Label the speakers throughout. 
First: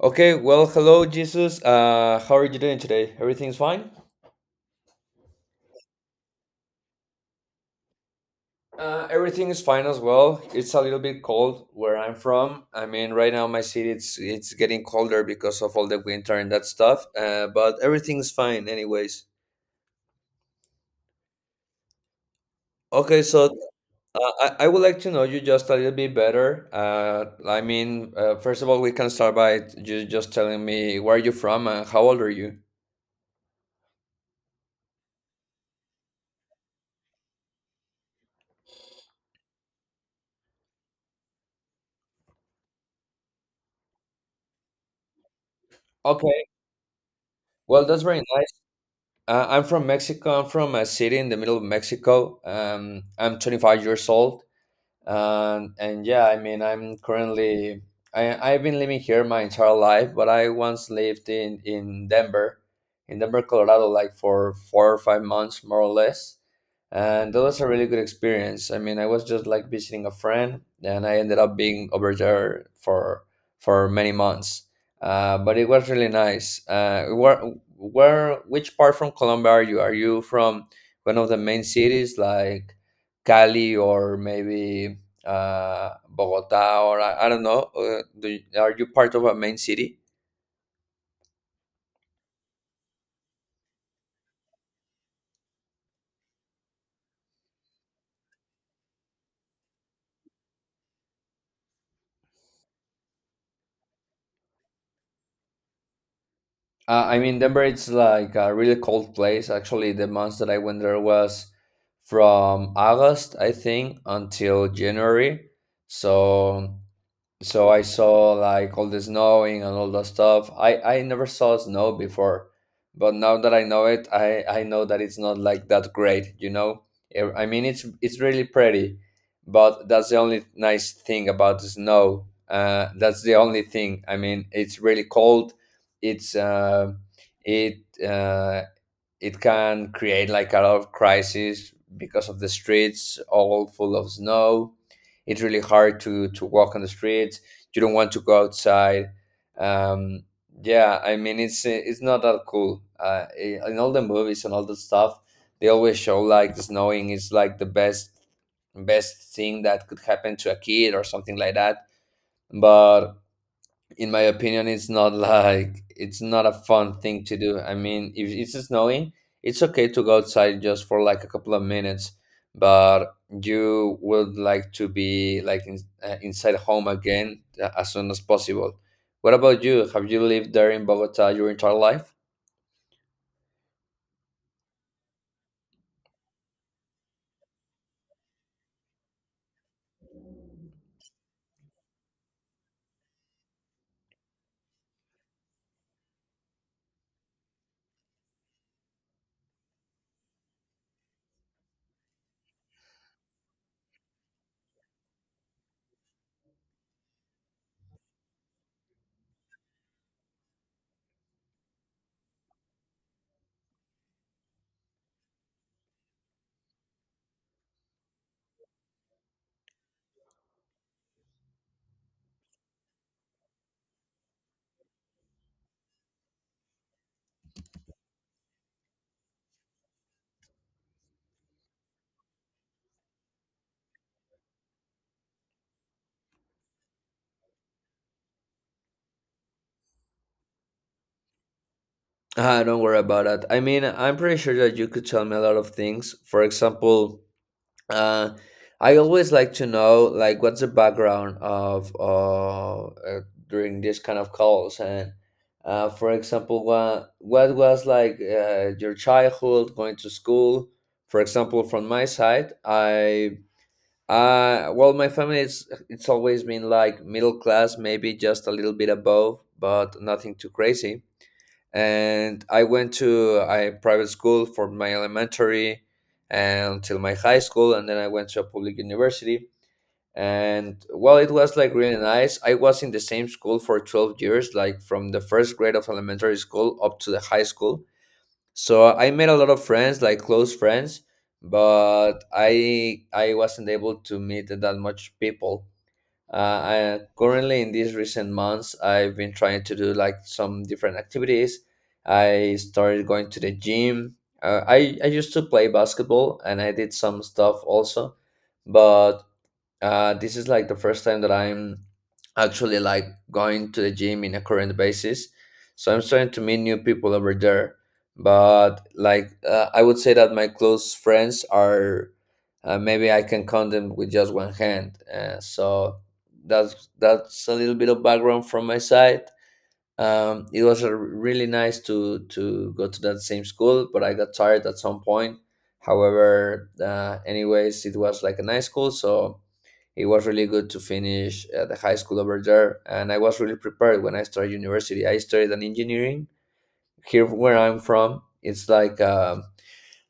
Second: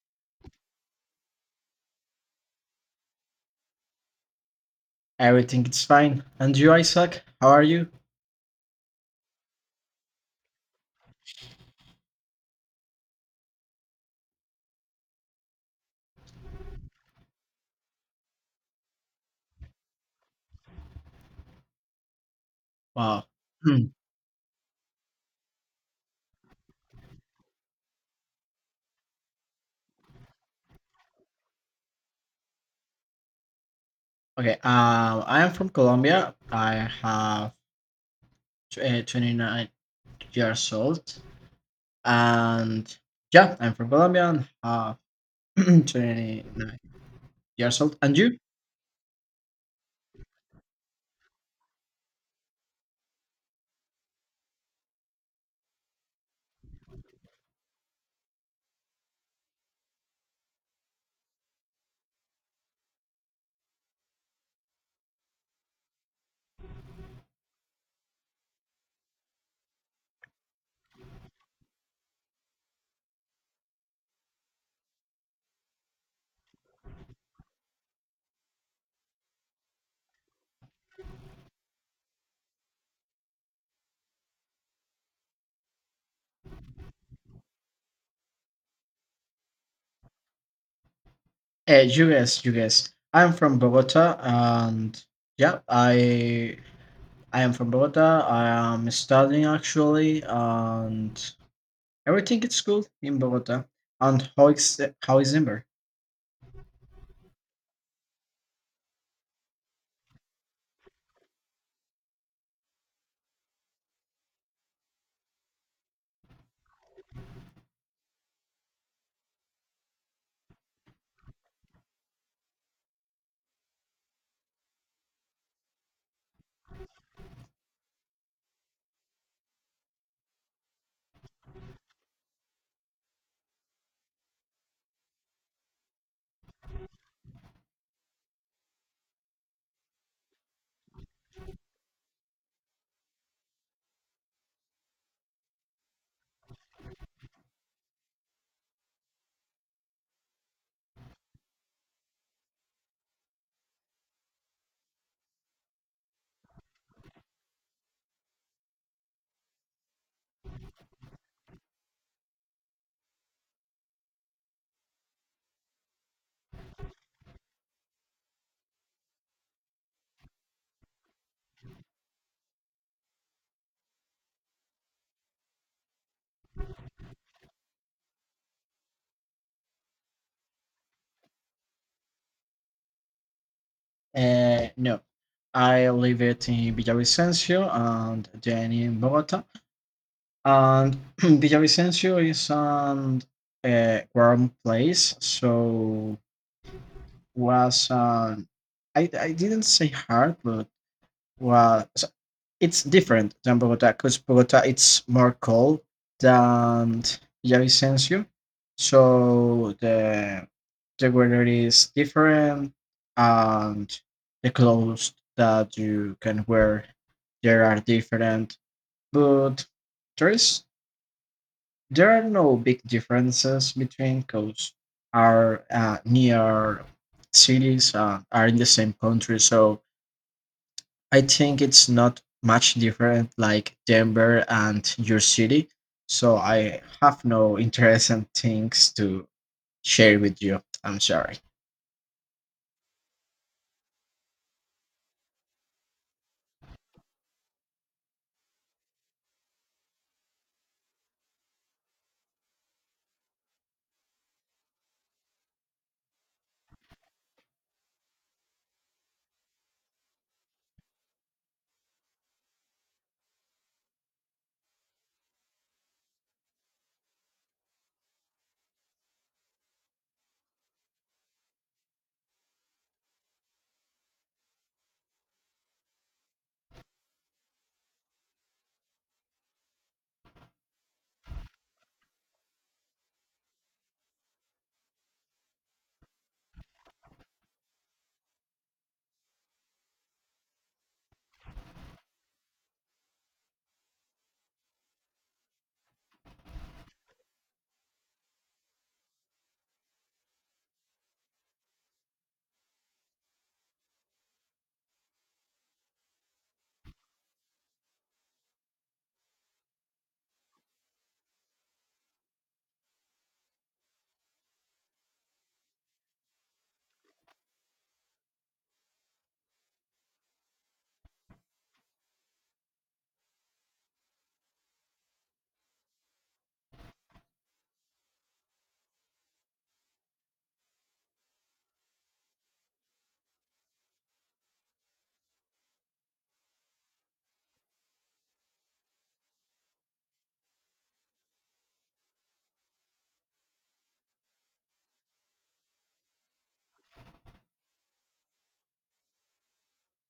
Speaker 1: Okay, well, hello, Jesus. How are you doing today? Everything's fine?
Speaker 2: Everything is fine. And you, Isaac? How are you?
Speaker 1: Everything is fine as well. It's a little bit cold where I'm from. I mean, right now my city it's getting colder because of all the winter and that stuff. But everything's fine, anyways. Okay,
Speaker 2: Wow.
Speaker 1: so
Speaker 2: Hmm.
Speaker 1: uh, I would like to know you just a little bit better. I mean, first of all, we can start by you just telling me where you're from and how old are you.
Speaker 2: Okay. I am from Colombia. I have 29 years old, and yeah, I'm from Colombia and have
Speaker 1: Okay,
Speaker 2: 29 years
Speaker 1: well,
Speaker 2: old.
Speaker 1: that's
Speaker 2: And
Speaker 1: very
Speaker 2: you?
Speaker 1: nice. I'm from Mexico. I'm from a city in the middle of Mexico. I'm 25 years old and yeah, I mean, I'm currently, I've been living here my entire life, but I once lived in Denver, in Denver, Colorado, like for 4 or 5 months, more or less. And that was a really good experience. I mean, I was just like visiting a friend and I ended up being over there for many months. But it was really nice. Uh, where which part from Colombia are you from? One of the main cities, like Cali, or maybe Bogota, or I don't know. Do are you part of a main city?
Speaker 2: You guess. You guess. I'm from Bogota, and yeah, I am from Bogota. I am studying actually, and everything is cool in Bogota. And how is Denver?
Speaker 1: I mean, Denver, it's like a really cold place. Actually, the months that I went there was from August, I think, until January. So so I saw like all the snowing and all that stuff. I never saw snow before, but now that I know it, I know that it's not like that great, you know. I mean, it's really pretty, but that's the only nice thing about the snow. That's the only thing. I mean, it's really cold. It's uh, it uh, it can create like a lot of crises because of the streets all full of snow. It's really hard to walk on the streets. You don't want to go outside. Um, yeah, I mean, it's not that cool. In all the movies and all the stuff, they always show like snowing is like the best thing that could happen to a kid or something like that. But in my opinion, it's not like, it's not a fun thing to do. I mean, if it's snowing, it's okay to go outside just for like a couple of minutes, but you would like to be like inside home again as soon as possible. What about you? Have you lived there in Bogota your entire life?
Speaker 2: No, I live it in Villavicencio and then in Bogota. And Villavicencio is an warm place, so was I didn't say hard, but was it's different than Bogota because Bogota it's more cold than Villavicencio, so the weather is different and the clothes that you can wear there are different, but there is there are no big differences between because are near cities are in the same country, so I think it's not much different like Denver and your city. So I have no interesting things to share with you. I'm sorry.
Speaker 1: Ah, don't worry about it. I mean, I'm pretty sure that you could tell me a lot of things. For example, uh, I always like to know like what's the background of during this kind of calls. And for example, what was like your childhood, going to school. For example, from my side, I well my family, it's always been like middle class, maybe just a little bit above, but nothing too crazy. And I went to a private school for my elementary until my high school, and then I went to a public university. And well, it was like really nice. I was in the same school for 12 years, like from the first grade of elementary school up to the high school. So I made a lot of friends, like close friends, but I wasn't able to meet that much people. I, currently, in these recent months, I've been trying to do like some different activities. I started going to the gym. I used to play basketball and I did some stuff also, but this is like the first time that I'm actually like going to the gym in a current basis. So I'm starting to meet new people over there. But like I would say that my close friends are maybe I can count them with just one hand. So that's a little bit of background from my side. It was a really nice to go to that same school, but I got tired at some point. However, anyways, it was like a nice school, so it was really good to finish the high school over there, and I was really prepared when I started university. I studied an engineering here where I'm from. It's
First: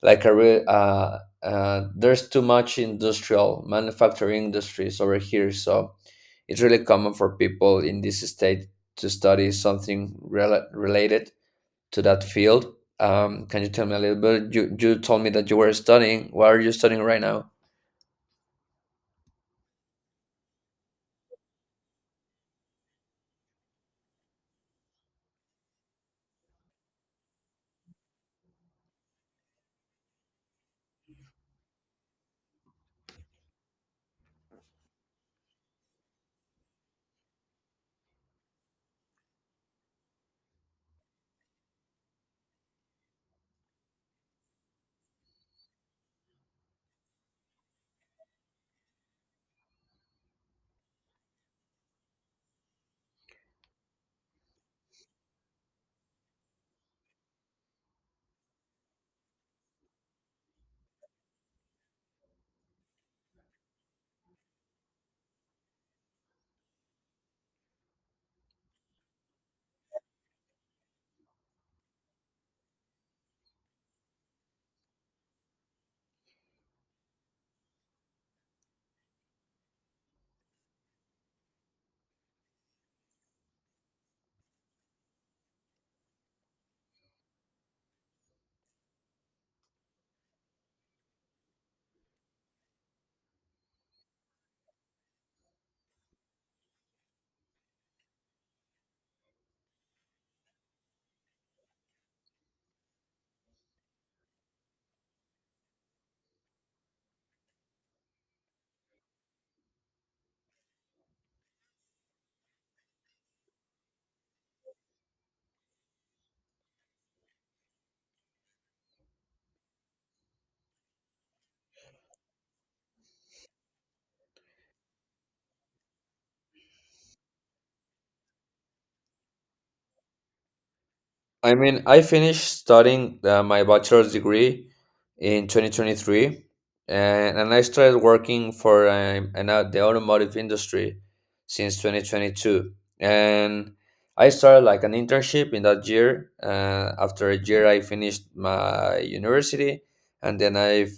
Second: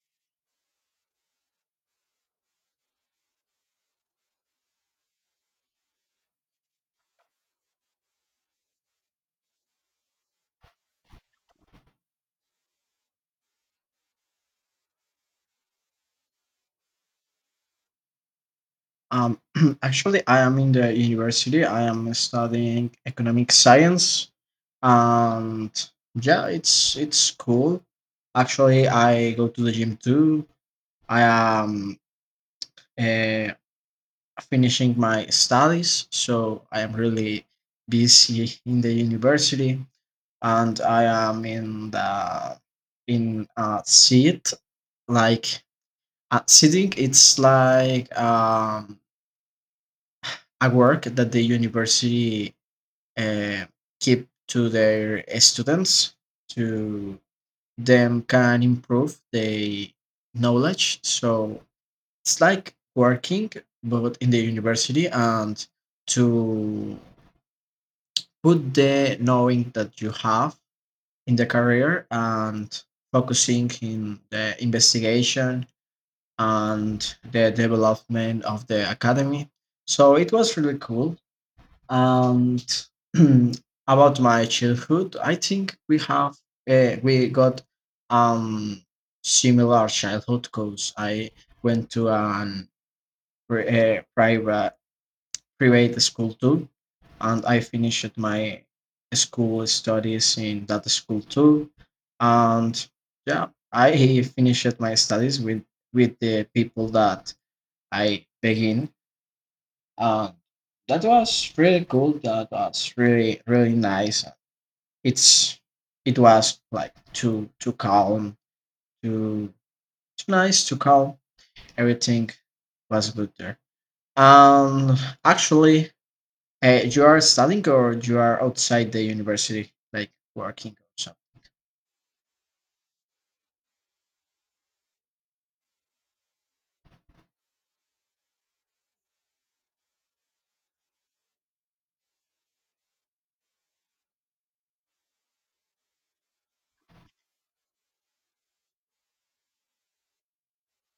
Speaker 1: like a real there's too much industrial manufacturing industries over here, so it's really common for people in this state to study something related to that field. Can you tell me a little bit? You told me that you were studying. What are you studying right now?
Speaker 2: Um, actually, I am in the university. I am studying economic science, and yeah, it's cool. Actually, I go to the gym too. I am. uh, Finishing my studies, so I am really busy in the university, and I am in the in a seat like sitting. It's like a work that the university uh, keep to their students to them can improve their knowledge. So it's like working, but in the university and to put the knowing that you have in the career and focusing in the investigation and the development of the academy. So it was really cool. And about my childhood, I think we have we got um similar childhood because I went to an private create a school too and I finished my school studies in that school too and yeah I finished my studies with the people that I begin and that was really cool. That was really really nice. It's it was like too calm, too too nice, too calm. Everything was good there. um Actually, you are studying or you are outside the university, like working or something.
Speaker 1: I mean, I finished studying my bachelor's degree in 2023, and I started working for the automotive industry since 2022. And I started like an internship in that year. After a year, I finished my university, and then I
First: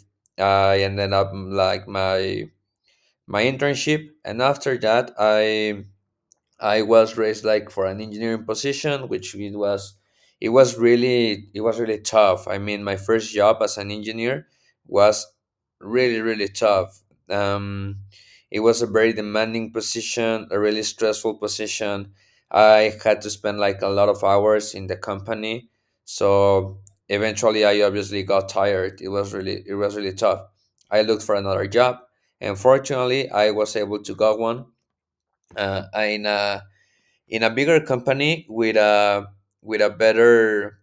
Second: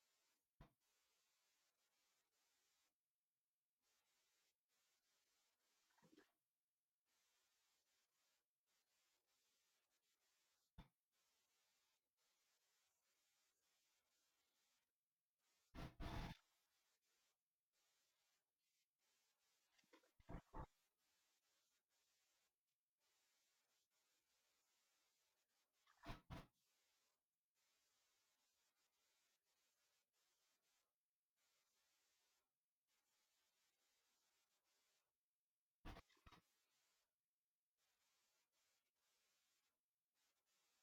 Speaker 1: I ended up like my internship. And after that, I was raised like for an engineering position, which it was really tough. I mean, my first job as an engineer was really tough. Um, it was a very demanding position, a really stressful position. I had to spend like a lot of hours in the company, so eventually I obviously got tired. It was really tough. I looked for another job, and fortunately, I was able to get one in a bigger company with a better,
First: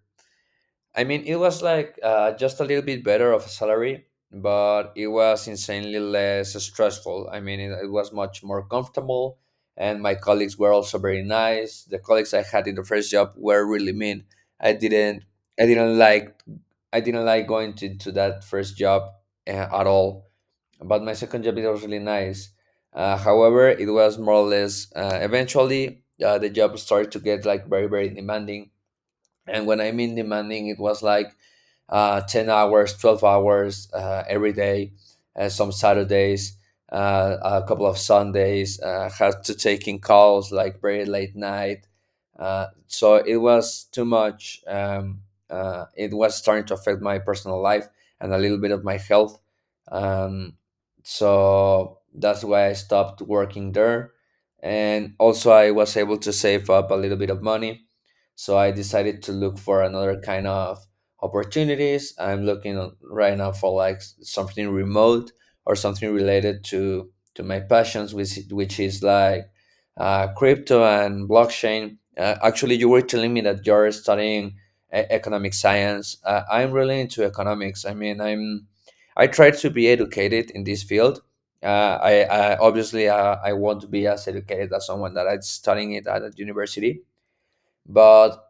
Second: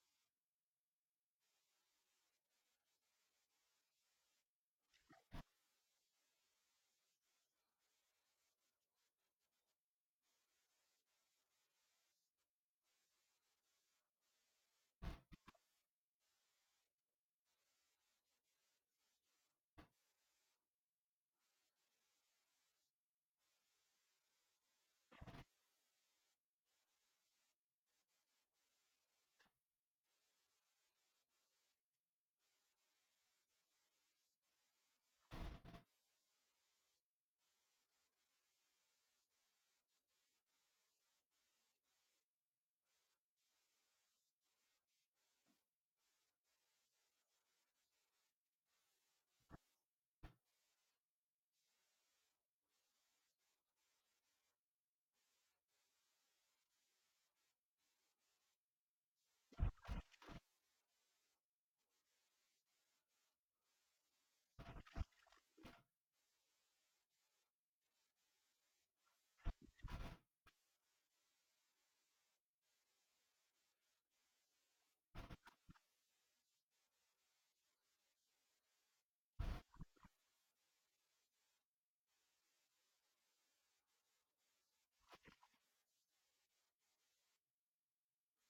Speaker 1: I mean, it was like just a little bit better of a salary, but it was insanely less stressful. I mean, it was much more comfortable, and my colleagues were also very nice. The colleagues I had in the first job were really mean. i didn't i didn't like I didn't like going to that first job at all. But my second job is really nice. However, it was more or less eventually the job started to get like very demanding, and when I mean demanding, it was like 10 hours, 12 hours every day, some Saturdays, a couple of Sundays, had to take in calls like very late night. So it was too much. It was starting to affect my personal life and a little bit of my health. Um, so that's why I stopped working there. And also, I was able to save up a little bit of money. So I decided to look for another kind of opportunities. I'm looking right now for like something remote, or something related to my passions, which is like crypto and blockchain. Actually, you were telling me that you're studying economic science. I'm really into economics. I mean, I'm I try to be educated in this field. I obviously I want to be as educated as someone that I'm studying it at a university, but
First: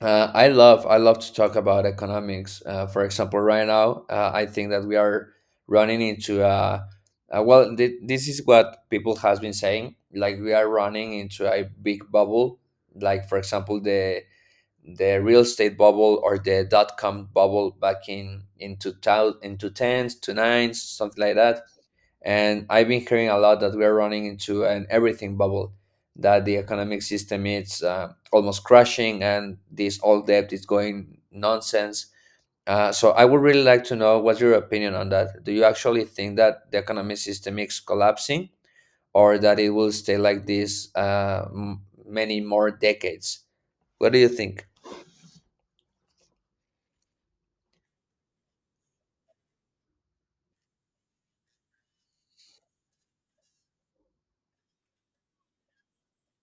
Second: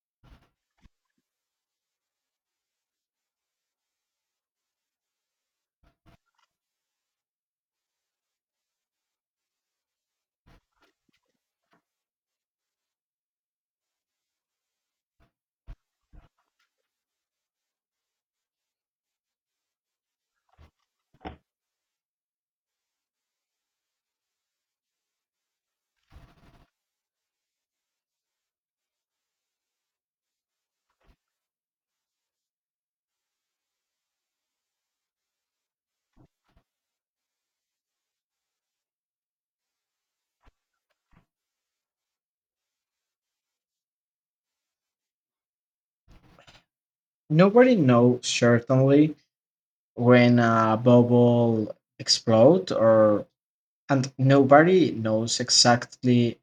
Speaker 1: I love to talk about economics. For example, right now I think that we are running into a well. This is what people has been saying. Like, we are running into a big bubble. Like for example, the real estate bubble or the dot-com bubble back in tal into tens to something like that. And I've been hearing a lot that we are running into an everything bubble, that the economic system is almost crashing, and this all debt is going nonsense. So I would really like to know what's your opinion on that. Do you actually think that the economic system is collapsing, or that it will stay like this many more decades? What do you think?
Speaker 2: Nobody knows certainly when a bubble explodes, or and nobody knows exactly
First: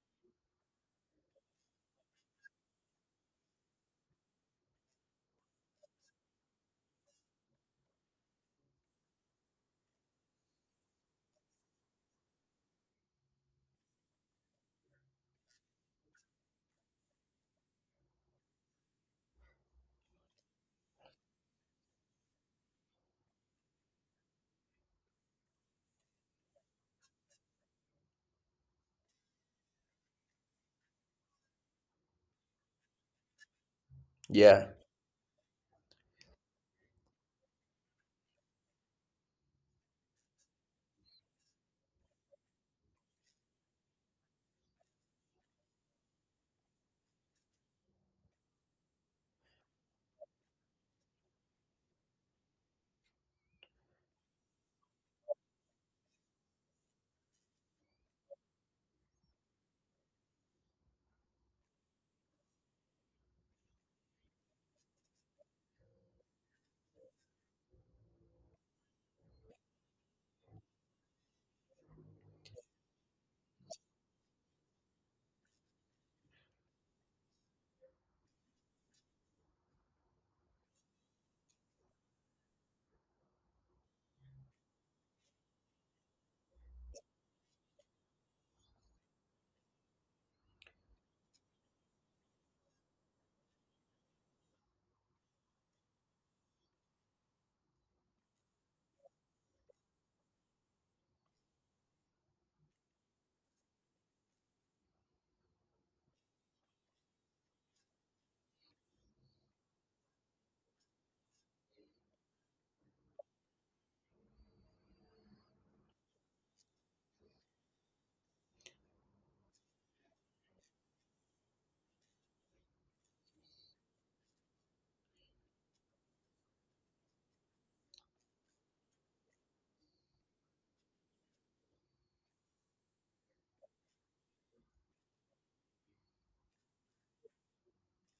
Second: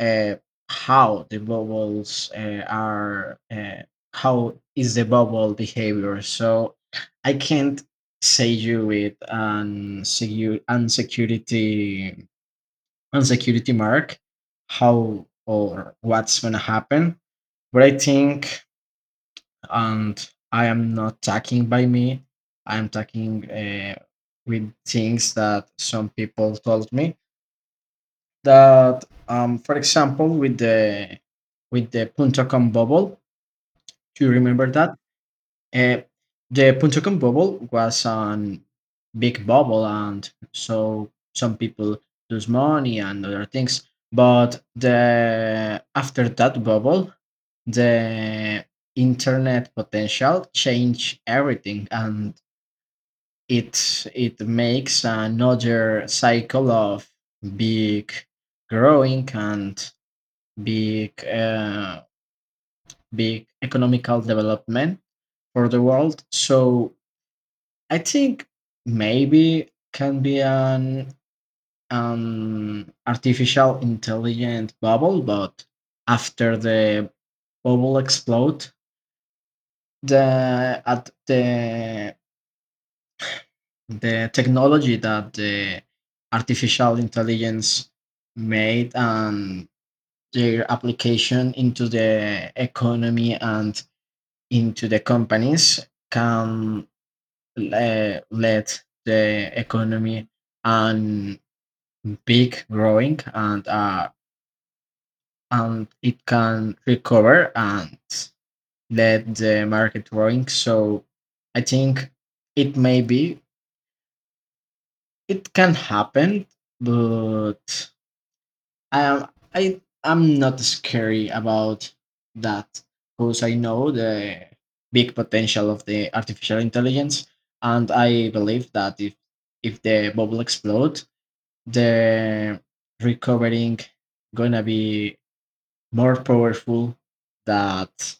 Speaker 2: uh, how the bubbles are. How is the bubble behavior? So I can't say you with an security on security mark how or what's gonna happen, but I think, and I am not talking by me, I'm talking with things that some people told me that for example with the punto com bubble. Do you remember
Speaker 1: Yeah.
Speaker 2: that? Uh, the Punta Cana bubble was an big bubble, and so some people lose money and other things. But the after that bubble, the internet potential changed everything, and it makes another cycle of big growing and big uh, big economical development for the world. So I think maybe can be an artificial intelligent bubble, but after the bubble explode, the at the technology that the artificial intelligence made and their application into the economy and into the companies can let the economy and big growing and it can recover and let the market growing. So I think it may be it can happen, but I am, I'm not scary about that because I know the big potential of the artificial intelligence, and I believe that if the bubble explodes, the recovering gonna be more powerful that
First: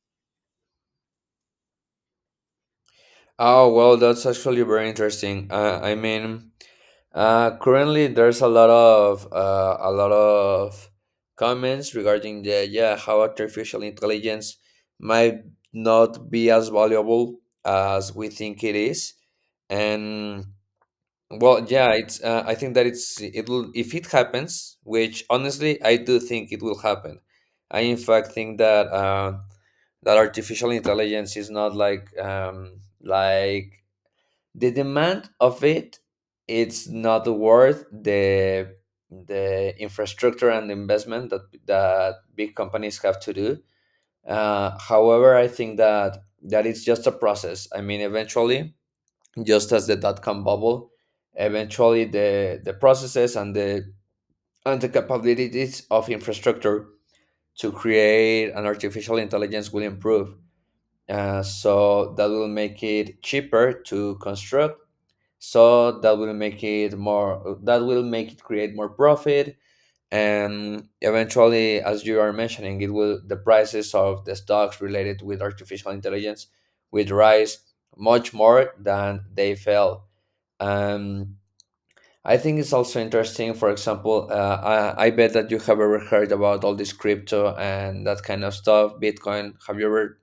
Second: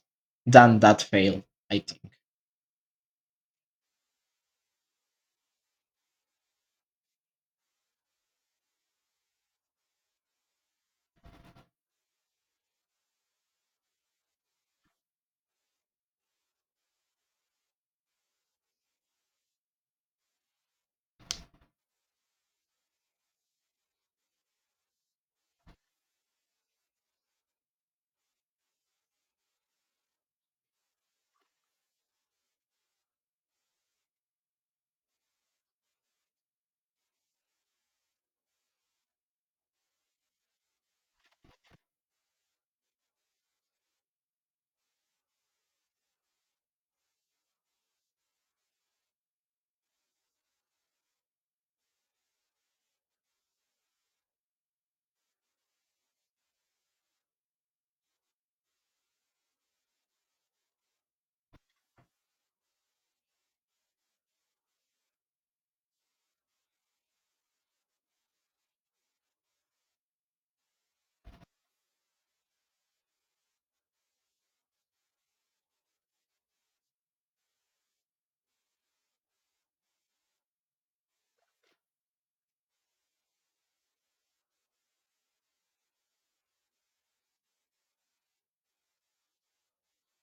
Speaker 2: than that fail, I think.
Speaker 1: Oh, well, that's actually very interesting. I mean, currently there's a lot of comments regarding the yeah how artificial intelligence might not be as valuable as we think it is, and well, yeah, it's I think that it will, if it happens, which honestly I do think it will happen. I in fact think that that artificial intelligence is not like like the demand of it's not worth the infrastructure and investment that big companies have to do. However, I think that it's just a process. I mean, eventually, just as the dot-com bubble, eventually the processes and the capabilities of infrastructure to create an artificial intelligence will improve. So that will make it cheaper to construct, so that will make it more, that will make it create more profit. And eventually, as you are mentioning, it will, the prices of the stocks related with artificial intelligence will rise much more than they fell. um, I think it's also interesting. For example, I bet that you have ever heard about all this crypto and that kind of stuff, bitcoin. Have you ever,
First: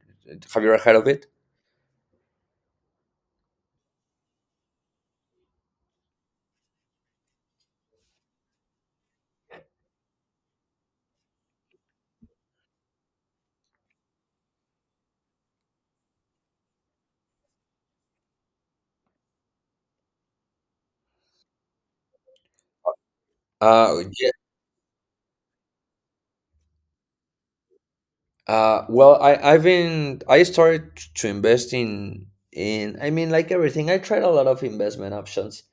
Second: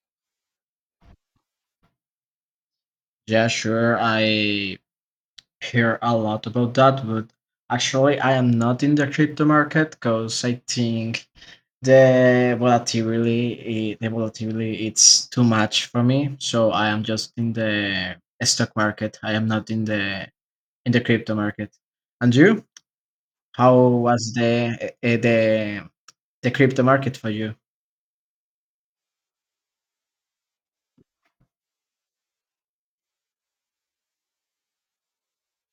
Speaker 1: heard of it?
Speaker 2: Yeah, sure, I hear a lot about that, but actually I am not in the crypto market because I think the volatility it's too much for me. So I am just in the stock market. I am not in the in the crypto market. And you? How
Speaker 1: uh,
Speaker 2: was the crypto market for you?
Speaker 1: Well, I I've been I started to invest in I mean, like, everything. I tried a lot of investment options.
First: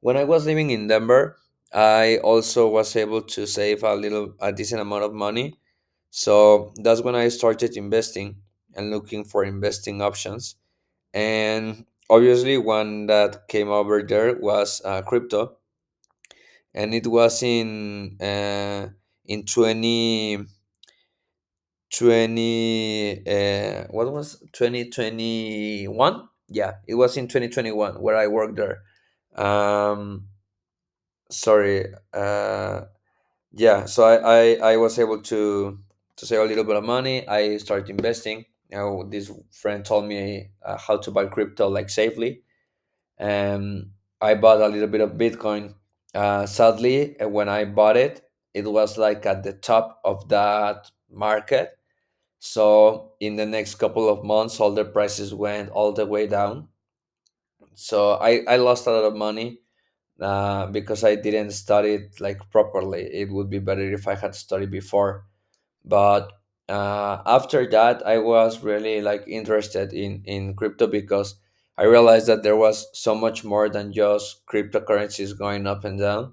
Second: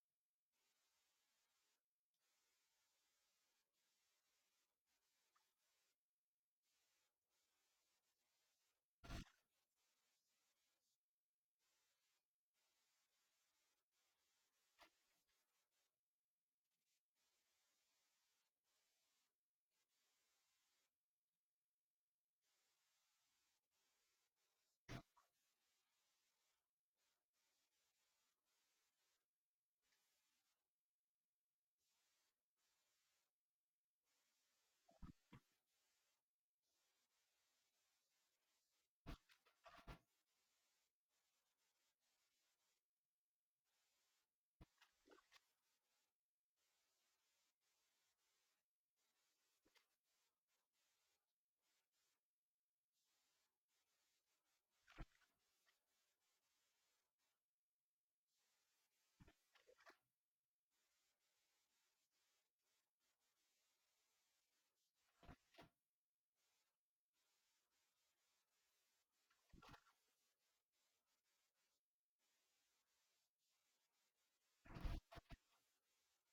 Speaker 1: When I was living in Denver, I also was able to save a decent amount of money. So that's when I started investing and looking for investing options. And obviously, one that came over there was crypto, and it was in twenty. 20 what was 2021 yeah it was in 2021 where I worked there. Um sorry uh yeah, so I was able to save a little bit of money. I started investing. You know, this friend told me how to buy crypto, like, safely. um I bought a little bit of bitcoin. Sadly, when I bought it, it was like at the top of that market. So in the next couple of months, all the prices went all the way down. So I lost a lot of money, because I didn't study it, like, properly. It would be better if I had studied before. But after that, I was really, like, interested in crypto because I realized that there was so much more than just cryptocurrencies going up and down.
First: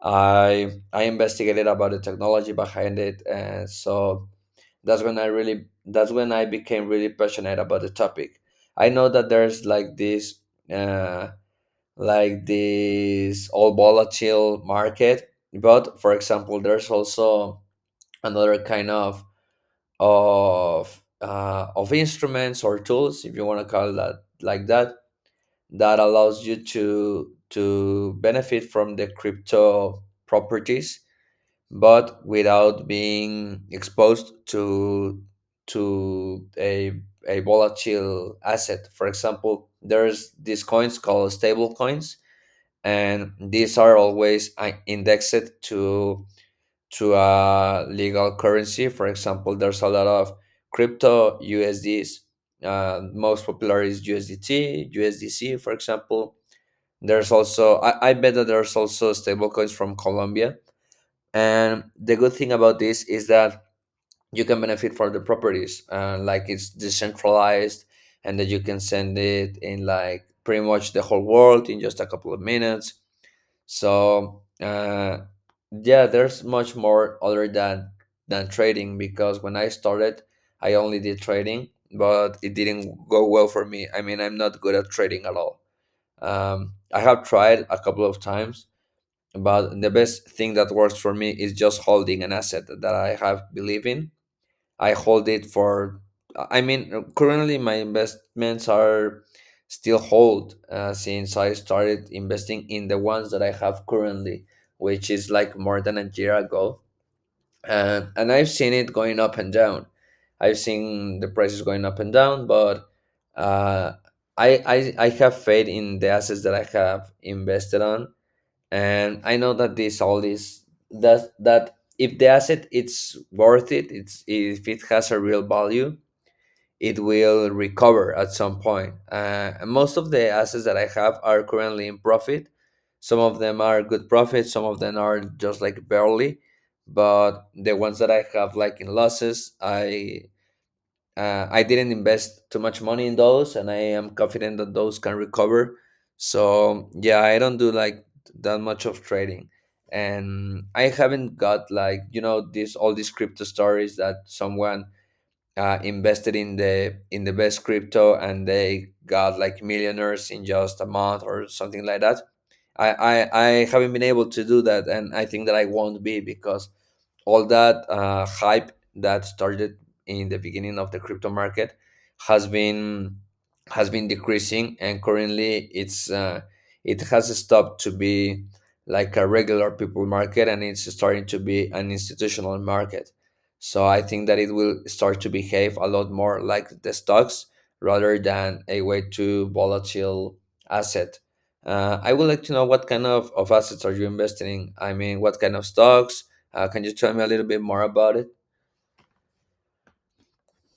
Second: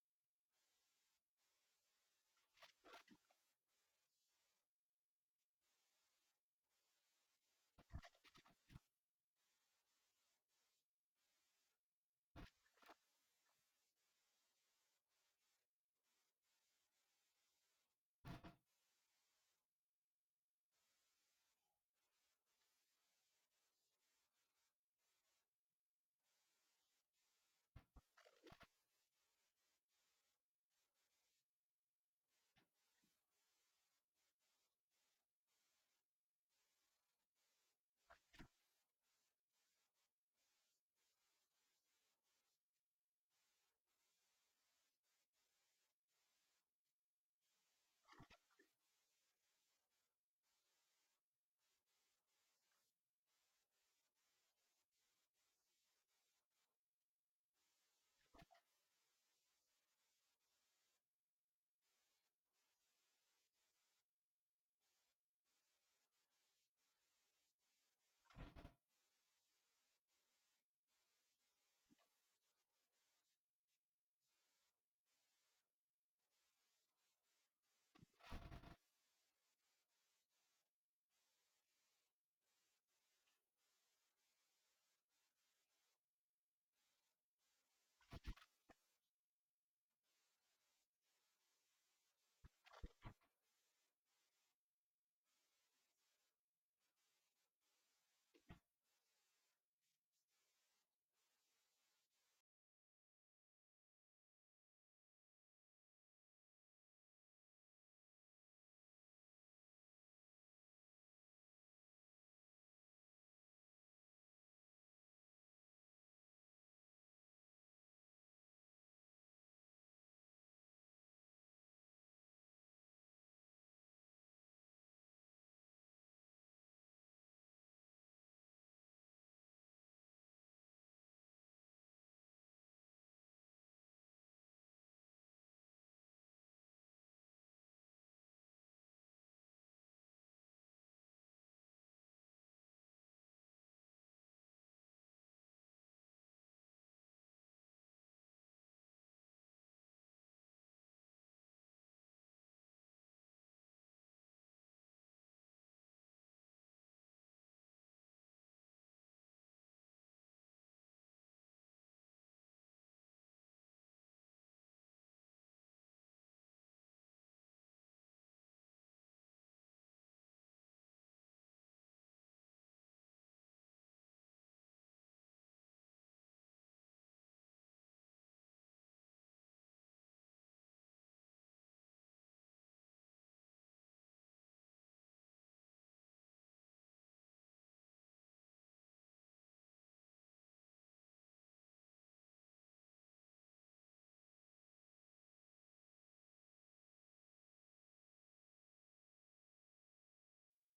Speaker 1: I investigated about the technology behind it, and so that's when I became really passionate about the topic. I know that there's, like, this uh like this all volatile market, but for example, there's also another kind of of instruments or tools, if you want to call that like that, that allows you to benefit from the crypto properties but without being exposed to a volatile asset. For example, there's these coins called stable coins, and these are always indexed to a legal currency. For example, there's a lot of crypto USDs. Most popular is USDT, USDC, for example. There's also I bet that there's also stable coins from Colombia. And the good thing about this is that you can benefit from the properties, like it's decentralized and that you can send it in, like, pretty much the whole world in just a couple of minutes. So yeah, there's much more other than trading. Because when I started, I only did trading, but it didn't go well for me. I mean, I'm not good at trading at all. I have tried a couple of times, but the best thing that works for me is just holding an asset that I have believe in. I hold it for, I mean, currently my investments are still hold since I started investing in the ones that I have currently, which is like more than a year ago. And I've seen it going up and down. I've seen the prices going up and down, but uh, I have faith in the assets that I have invested on. And I know that this all is that if the asset, it's worth it, it's, if it has a real value, it will recover at some point. And most of the assets that I have are currently in profit. Some of them are good profits, some of them are just, like, barely. But the ones that I have, like, in losses, I didn't invest too much money in those, and I am confident that those can recover. So yeah, I don't do, like, that much of trading, and I haven't got, like, you know, this all, these crypto stories that someone invested in the best crypto and they got, like, millionaires in just a month or something like that. I haven't been able to do that, and I think that I won't be, because all that hype that started in the beginning of the crypto market has been, decreasing, and currently it's, it has stopped to be like a regular people market, and it's starting to be an institutional market. So I think that it will start to behave a lot more like the stocks rather than a way too volatile asset. I would like to know what kind of, assets are you investing in. I mean, what kind of stocks? Can you tell me a little bit more about it?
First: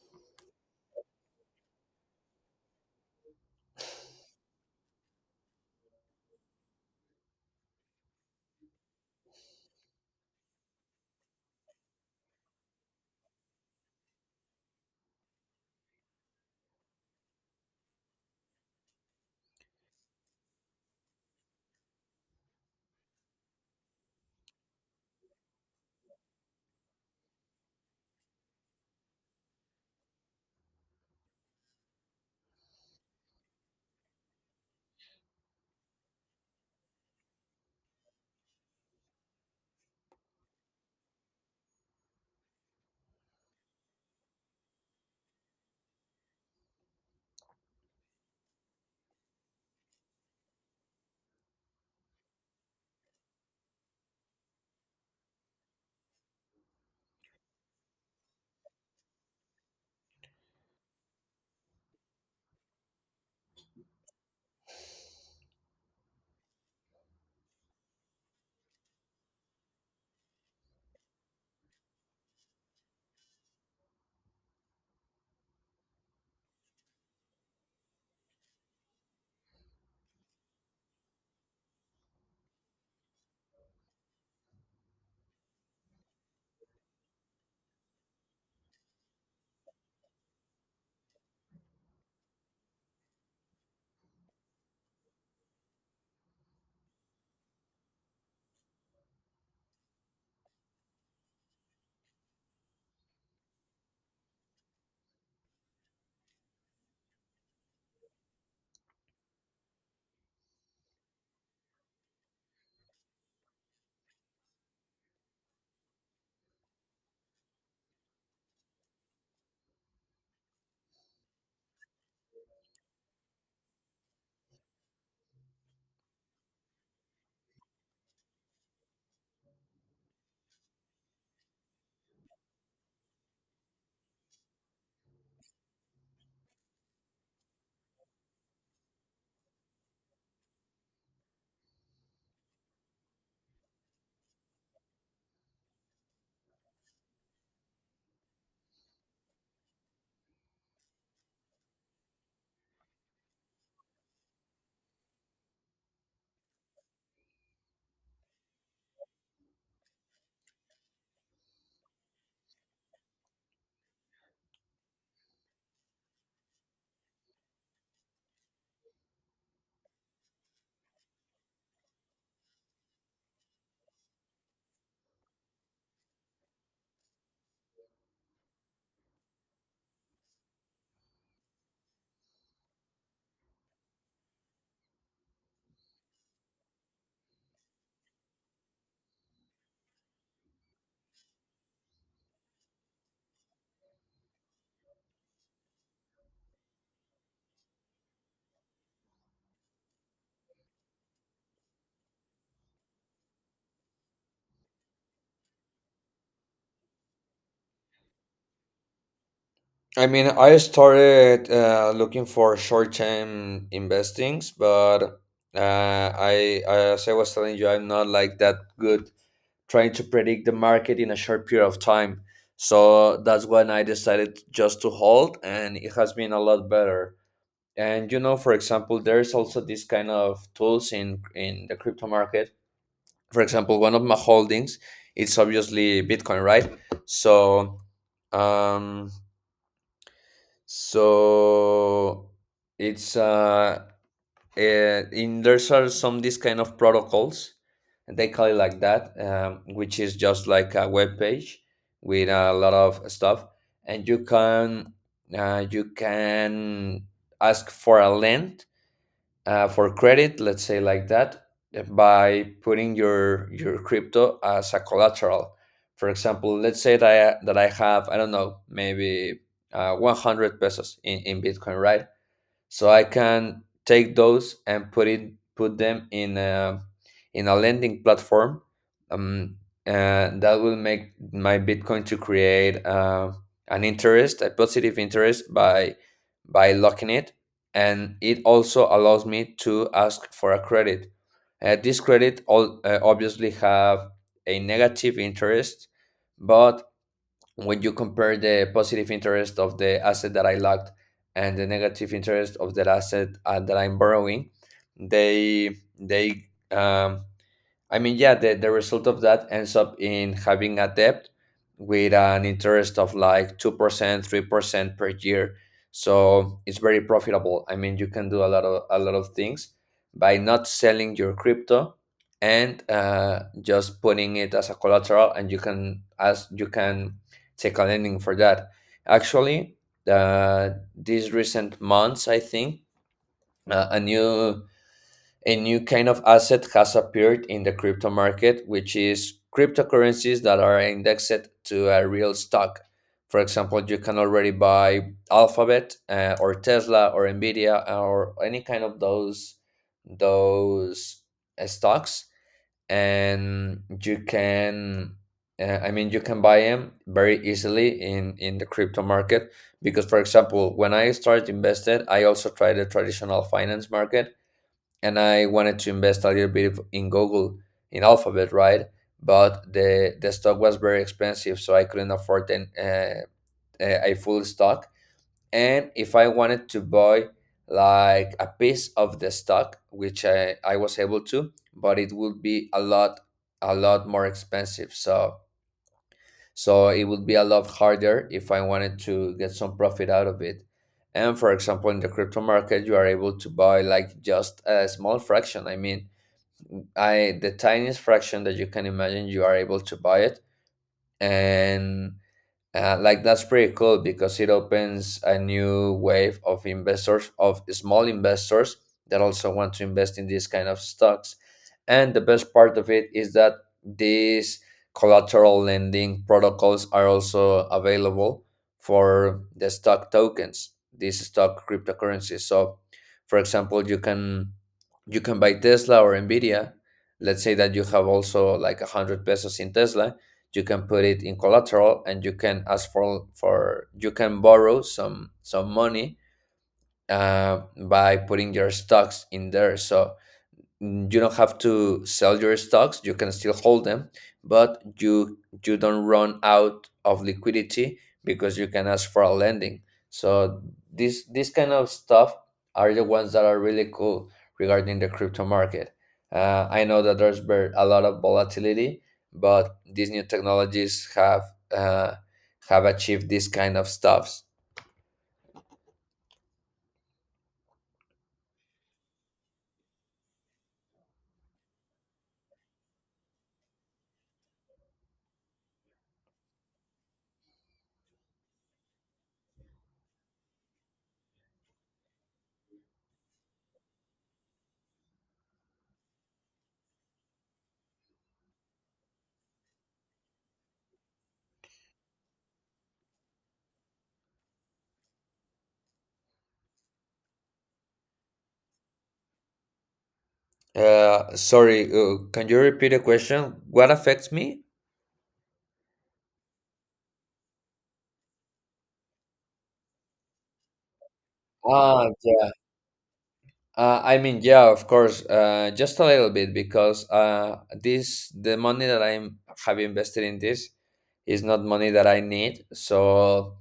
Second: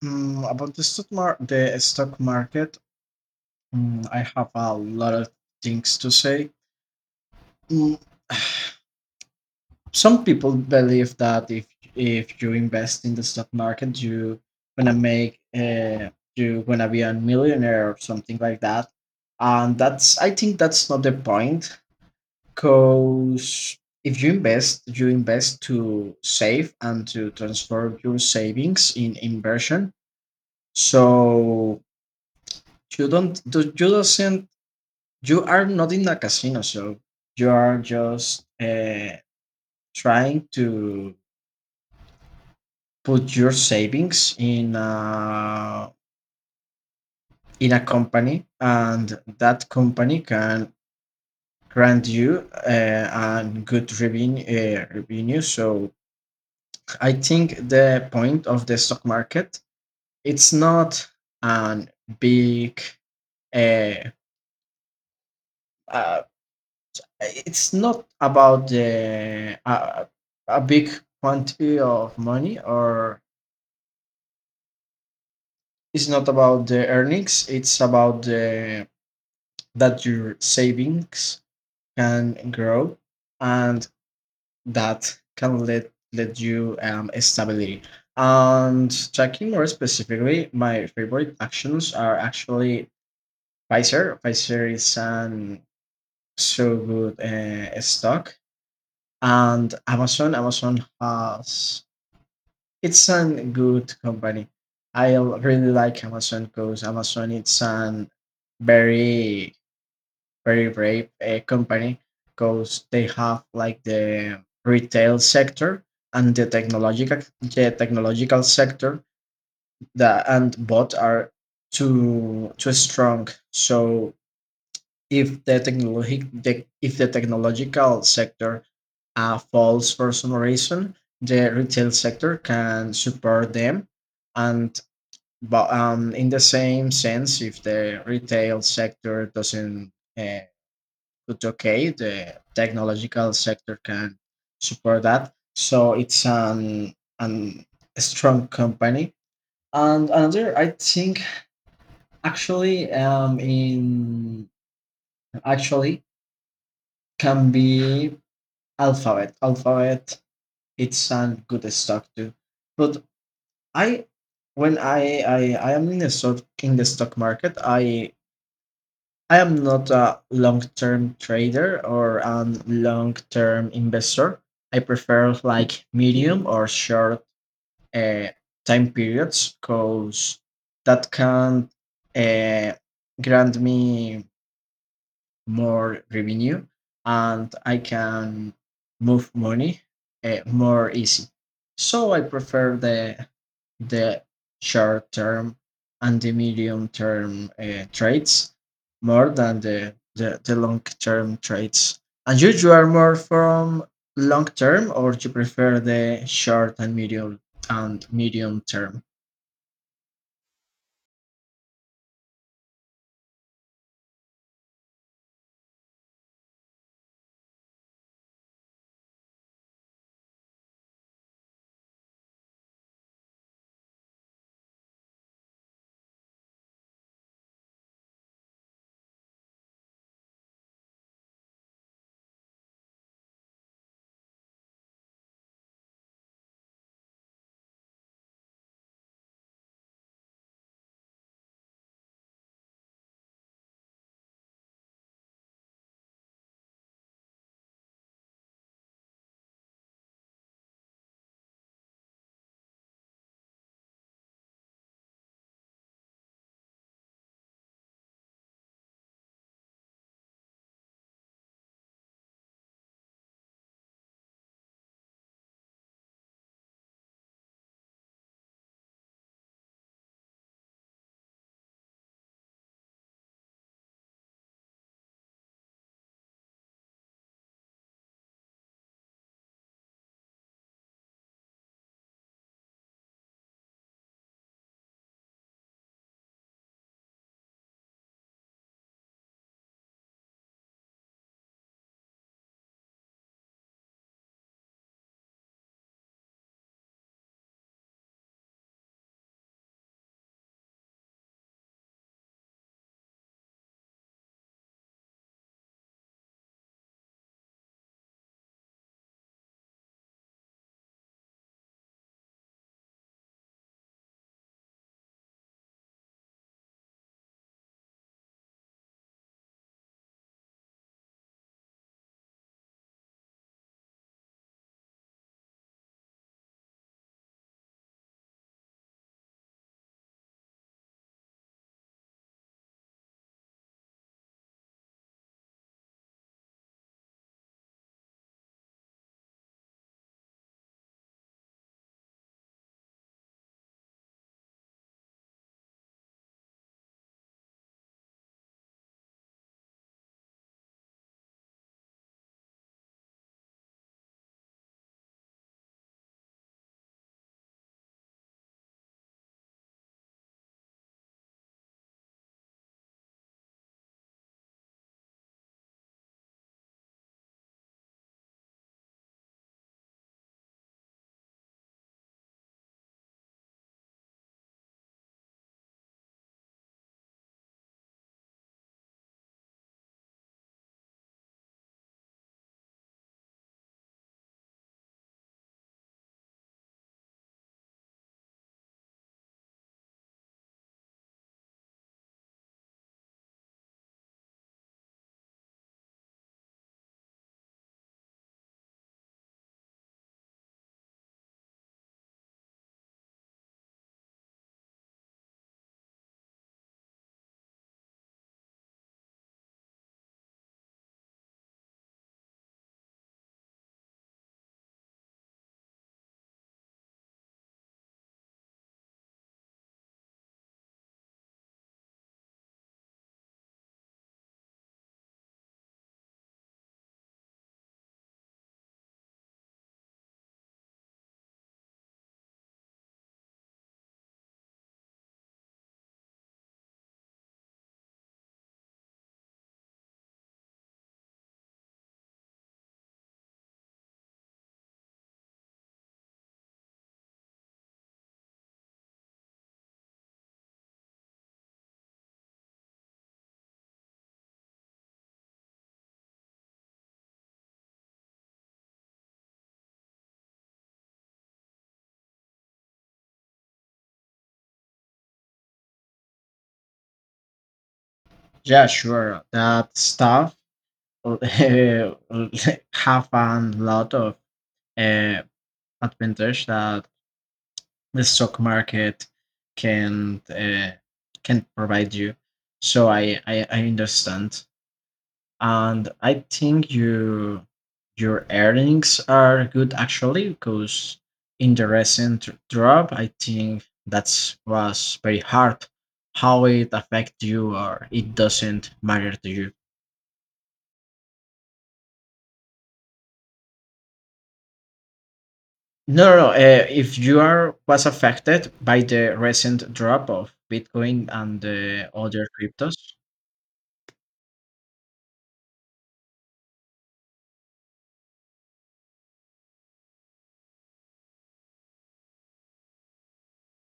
Speaker 2: Mm, about the stock market, mm, I have a lot of things to say. Mm, some people believe that if you invest in the stock market, you gonna make you gonna be a millionaire or something like that, and that's I think that's not the point. Cause if you invest, you invest to save and to transfer your savings in inversion. So you don't do- you doesn't you are not in a casino, so you are just trying to put your savings in a company, and that company can grant you a good revenue. So I think the point of the stock market it's not an big uh, uh, it's not about the a big quantity of money, or it's not about the earnings. It's about the that your savings can grow, and that can let you stability. And tracking more specifically, my favorite actions are actually Pfizer. Pfizer is an so good stock, and Amazon. Amazon has it's an good company. Really like Amazon because Amazon it's an very very brave company because they have like the retail sector and the technological sector, that and both are too too strong. So if if the technological sector falls for some reason, the retail sector can support them. And but in the same sense, if the retail sector doesn't do okay, the technological sector can support that. So it's an a strong company. And another, I think, actually, in actually can be Alphabet, Alphabet, it sounds good stock too. But I, I am in the stock market, I am not a long term trader or a long term investor. I prefer like medium or short uh, time periods because that can uh, grant me more revenue, and I can move money more easy. So I prefer the short term and the medium term trades more than the long term trades. And you are more from long term, or you prefer the short and medium term?
Speaker 1: I mean, I started looking for short-term investings, but as I was telling you, I'm not, like, that good trying to predict the market in a short period of time. So that's when I decided just to hold, and it has been a lot better. And you know, for example, there's also this kind of tools in the crypto market. For example, one of my holdings, it's obviously Bitcoin, right? So. Um, So it's eh, in there's are some this kind of protocols, and they call it like that, which is just like a web page with a lot of stuff, and you can ask for a length, for credit, let's say, like that, by putting your crypto as a collateral. For example, let's say that that I have, I don't know, maybe 100 pesos in, Bitcoin, right? So I can take those and put them in a lending platform. Um, and that will make my Bitcoin to create an interest, a positive interest, by locking it, and it also allows me to ask for a credit. This credit all obviously have a negative interest, but when you compare the positive interest of the asset that I locked and the negative interest of that asset, that I'm borrowing, they um, I mean, yeah, the, result of that ends up in having a debt with an interest of like 2%, 3% per year. So it's very profitable. I mean, you can do a lot of, things by not selling your crypto and just putting it as a collateral, and you can as you can take a lending for that. Actually, uh, these recent months, I think, uh, a new a new kind of asset has appeared in the crypto market, which is cryptocurrencies that are indexed to a real stock. For example, you can already buy Alphabet or Tesla or Nvidia or any kind of those, those stocks, and you can. I mean, you can buy them very easily in, the crypto market. Because, for example, when I started invested, I also tried the traditional finance market, and I wanted to invest a little bit in Google, in Alphabet, right? But the stock was very expensive, so I couldn't afford an, a full stock. And if I wanted to buy, like, a piece of the stock, which I was able to, but it would be a lot, more expensive. So it would be a lot harder if I wanted to get some profit out of it. And for example, in the crypto market, you are able to buy, like, just a small fraction. I mean, I the tiniest fraction that you can imagine, you are able to buy it, and like, that's pretty cool, because it opens a new wave of investors, of small investors that also want to invest in these kind of stocks. And the best part of it is that these collateral lending protocols are also available for the stock tokens, these stock cryptocurrencies. So, for example, you can, buy Tesla or Nvidia. Let's say that you have also, like, a hundred pesos in Tesla. You can put it in collateral, and you can ask for, you can borrow some, money, uh, by putting your stocks in there. So you don't have to sell your stocks, you can still hold them. But you, don't run out of liquidity because you can ask for a lending. So this, kind of stuff are the ones that are really cool regarding the crypto market. I know that there's been a lot of volatility, but these new technologies uh, have achieved this kind of stuffs.
Speaker 2: Yeah, sure. That stuff have a lot of uh, advantage that the stock market can uh, can provide you. So I, I understand, and I think you your earnings are good actually because in the recent drop, I think that's was very hard. How it affect you, or it doesn't matter to you?
Speaker 1: Sorry, can you repeat the question? What affects me?
Speaker 2: No, no, no. If you are was affected by the recent drop of Bitcoin and the
Speaker 1: Ah,
Speaker 2: other
Speaker 1: yeah.
Speaker 2: cryptos,
Speaker 1: I mean, yeah, of course, just a little bit. Because this, the money that I am have invested in this, is not money that I need. So,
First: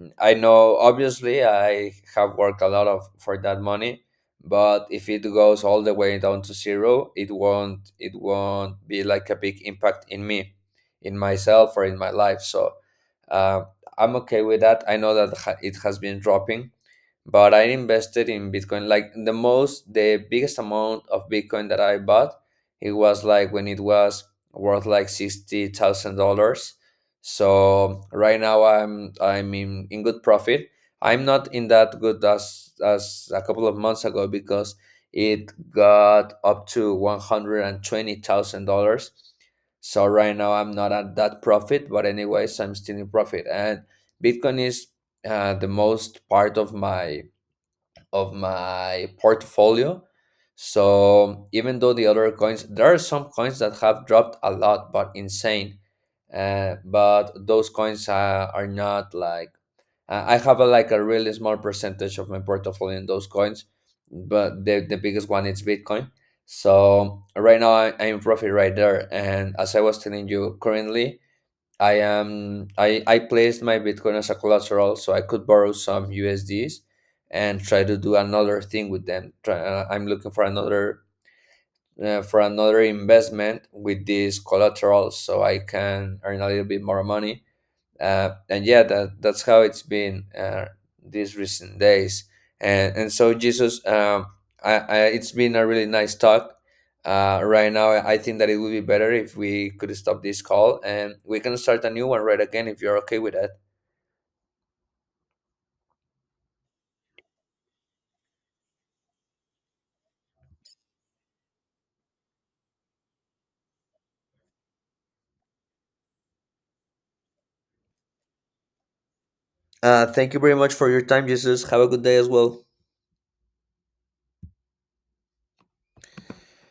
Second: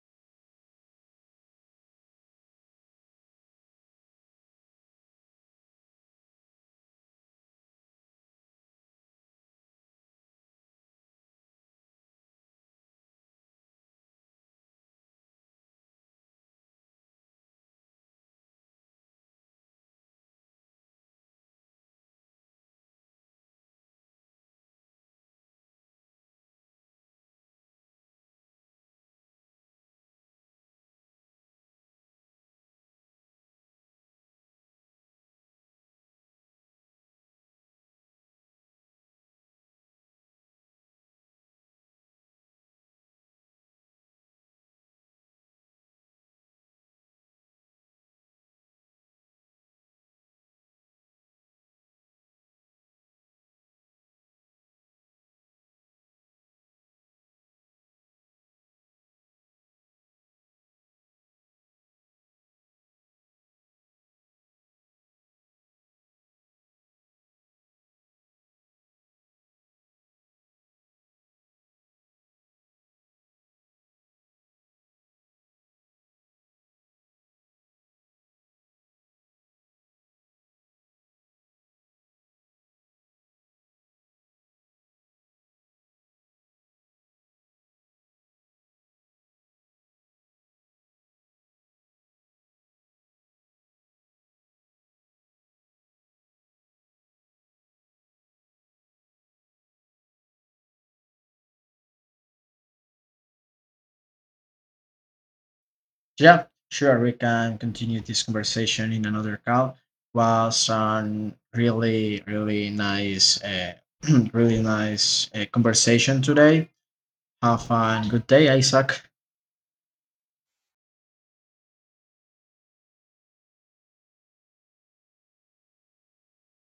Speaker 1: mm, I know obviously I have worked a lot of for that money, but if it goes all the way down to zero, it won't be like a big impact in me, in myself or in my life. So uh, I'm okay with that. I know that it has been dropping, but I invested in Bitcoin. Like, the most, the biggest amount of Bitcoin that I bought, it was like when it was worth like $60,000. So right now I'm in good profit. I'm not in that good as a couple of months ago, because it got up to $120,000. So right now I'm not at that profit, but anyways, I'm still in profit. And Bitcoin is the most part of my, portfolio. So even though the other coins, there are some coins that have dropped a lot, but insane. But those coins, are not like, I have a, like, a really small percentage of my portfolio in those coins, but the biggest one is Bitcoin. So right now I'm in profit right there. And as I was telling you, currently I placed my Bitcoin as a collateral so I could borrow some USDs and try to do another thing with them. Try, I'm looking for another, for another investment with these collaterals so I can earn a little bit more money. And yeah, that's how it's been, these recent days. And So, Jesus, it's been a really nice talk. Right now, I think that it would be better if we could stop this call and we can start a new one right again, if you're okay with that.
Speaker 2: yeah, sure, we can continue this conversation in another call. Was a really, really nice, really nice conversation today. Have a good day, Isaac.
Speaker 1: Thank you very much for your time, Jesus. Have a good day as well.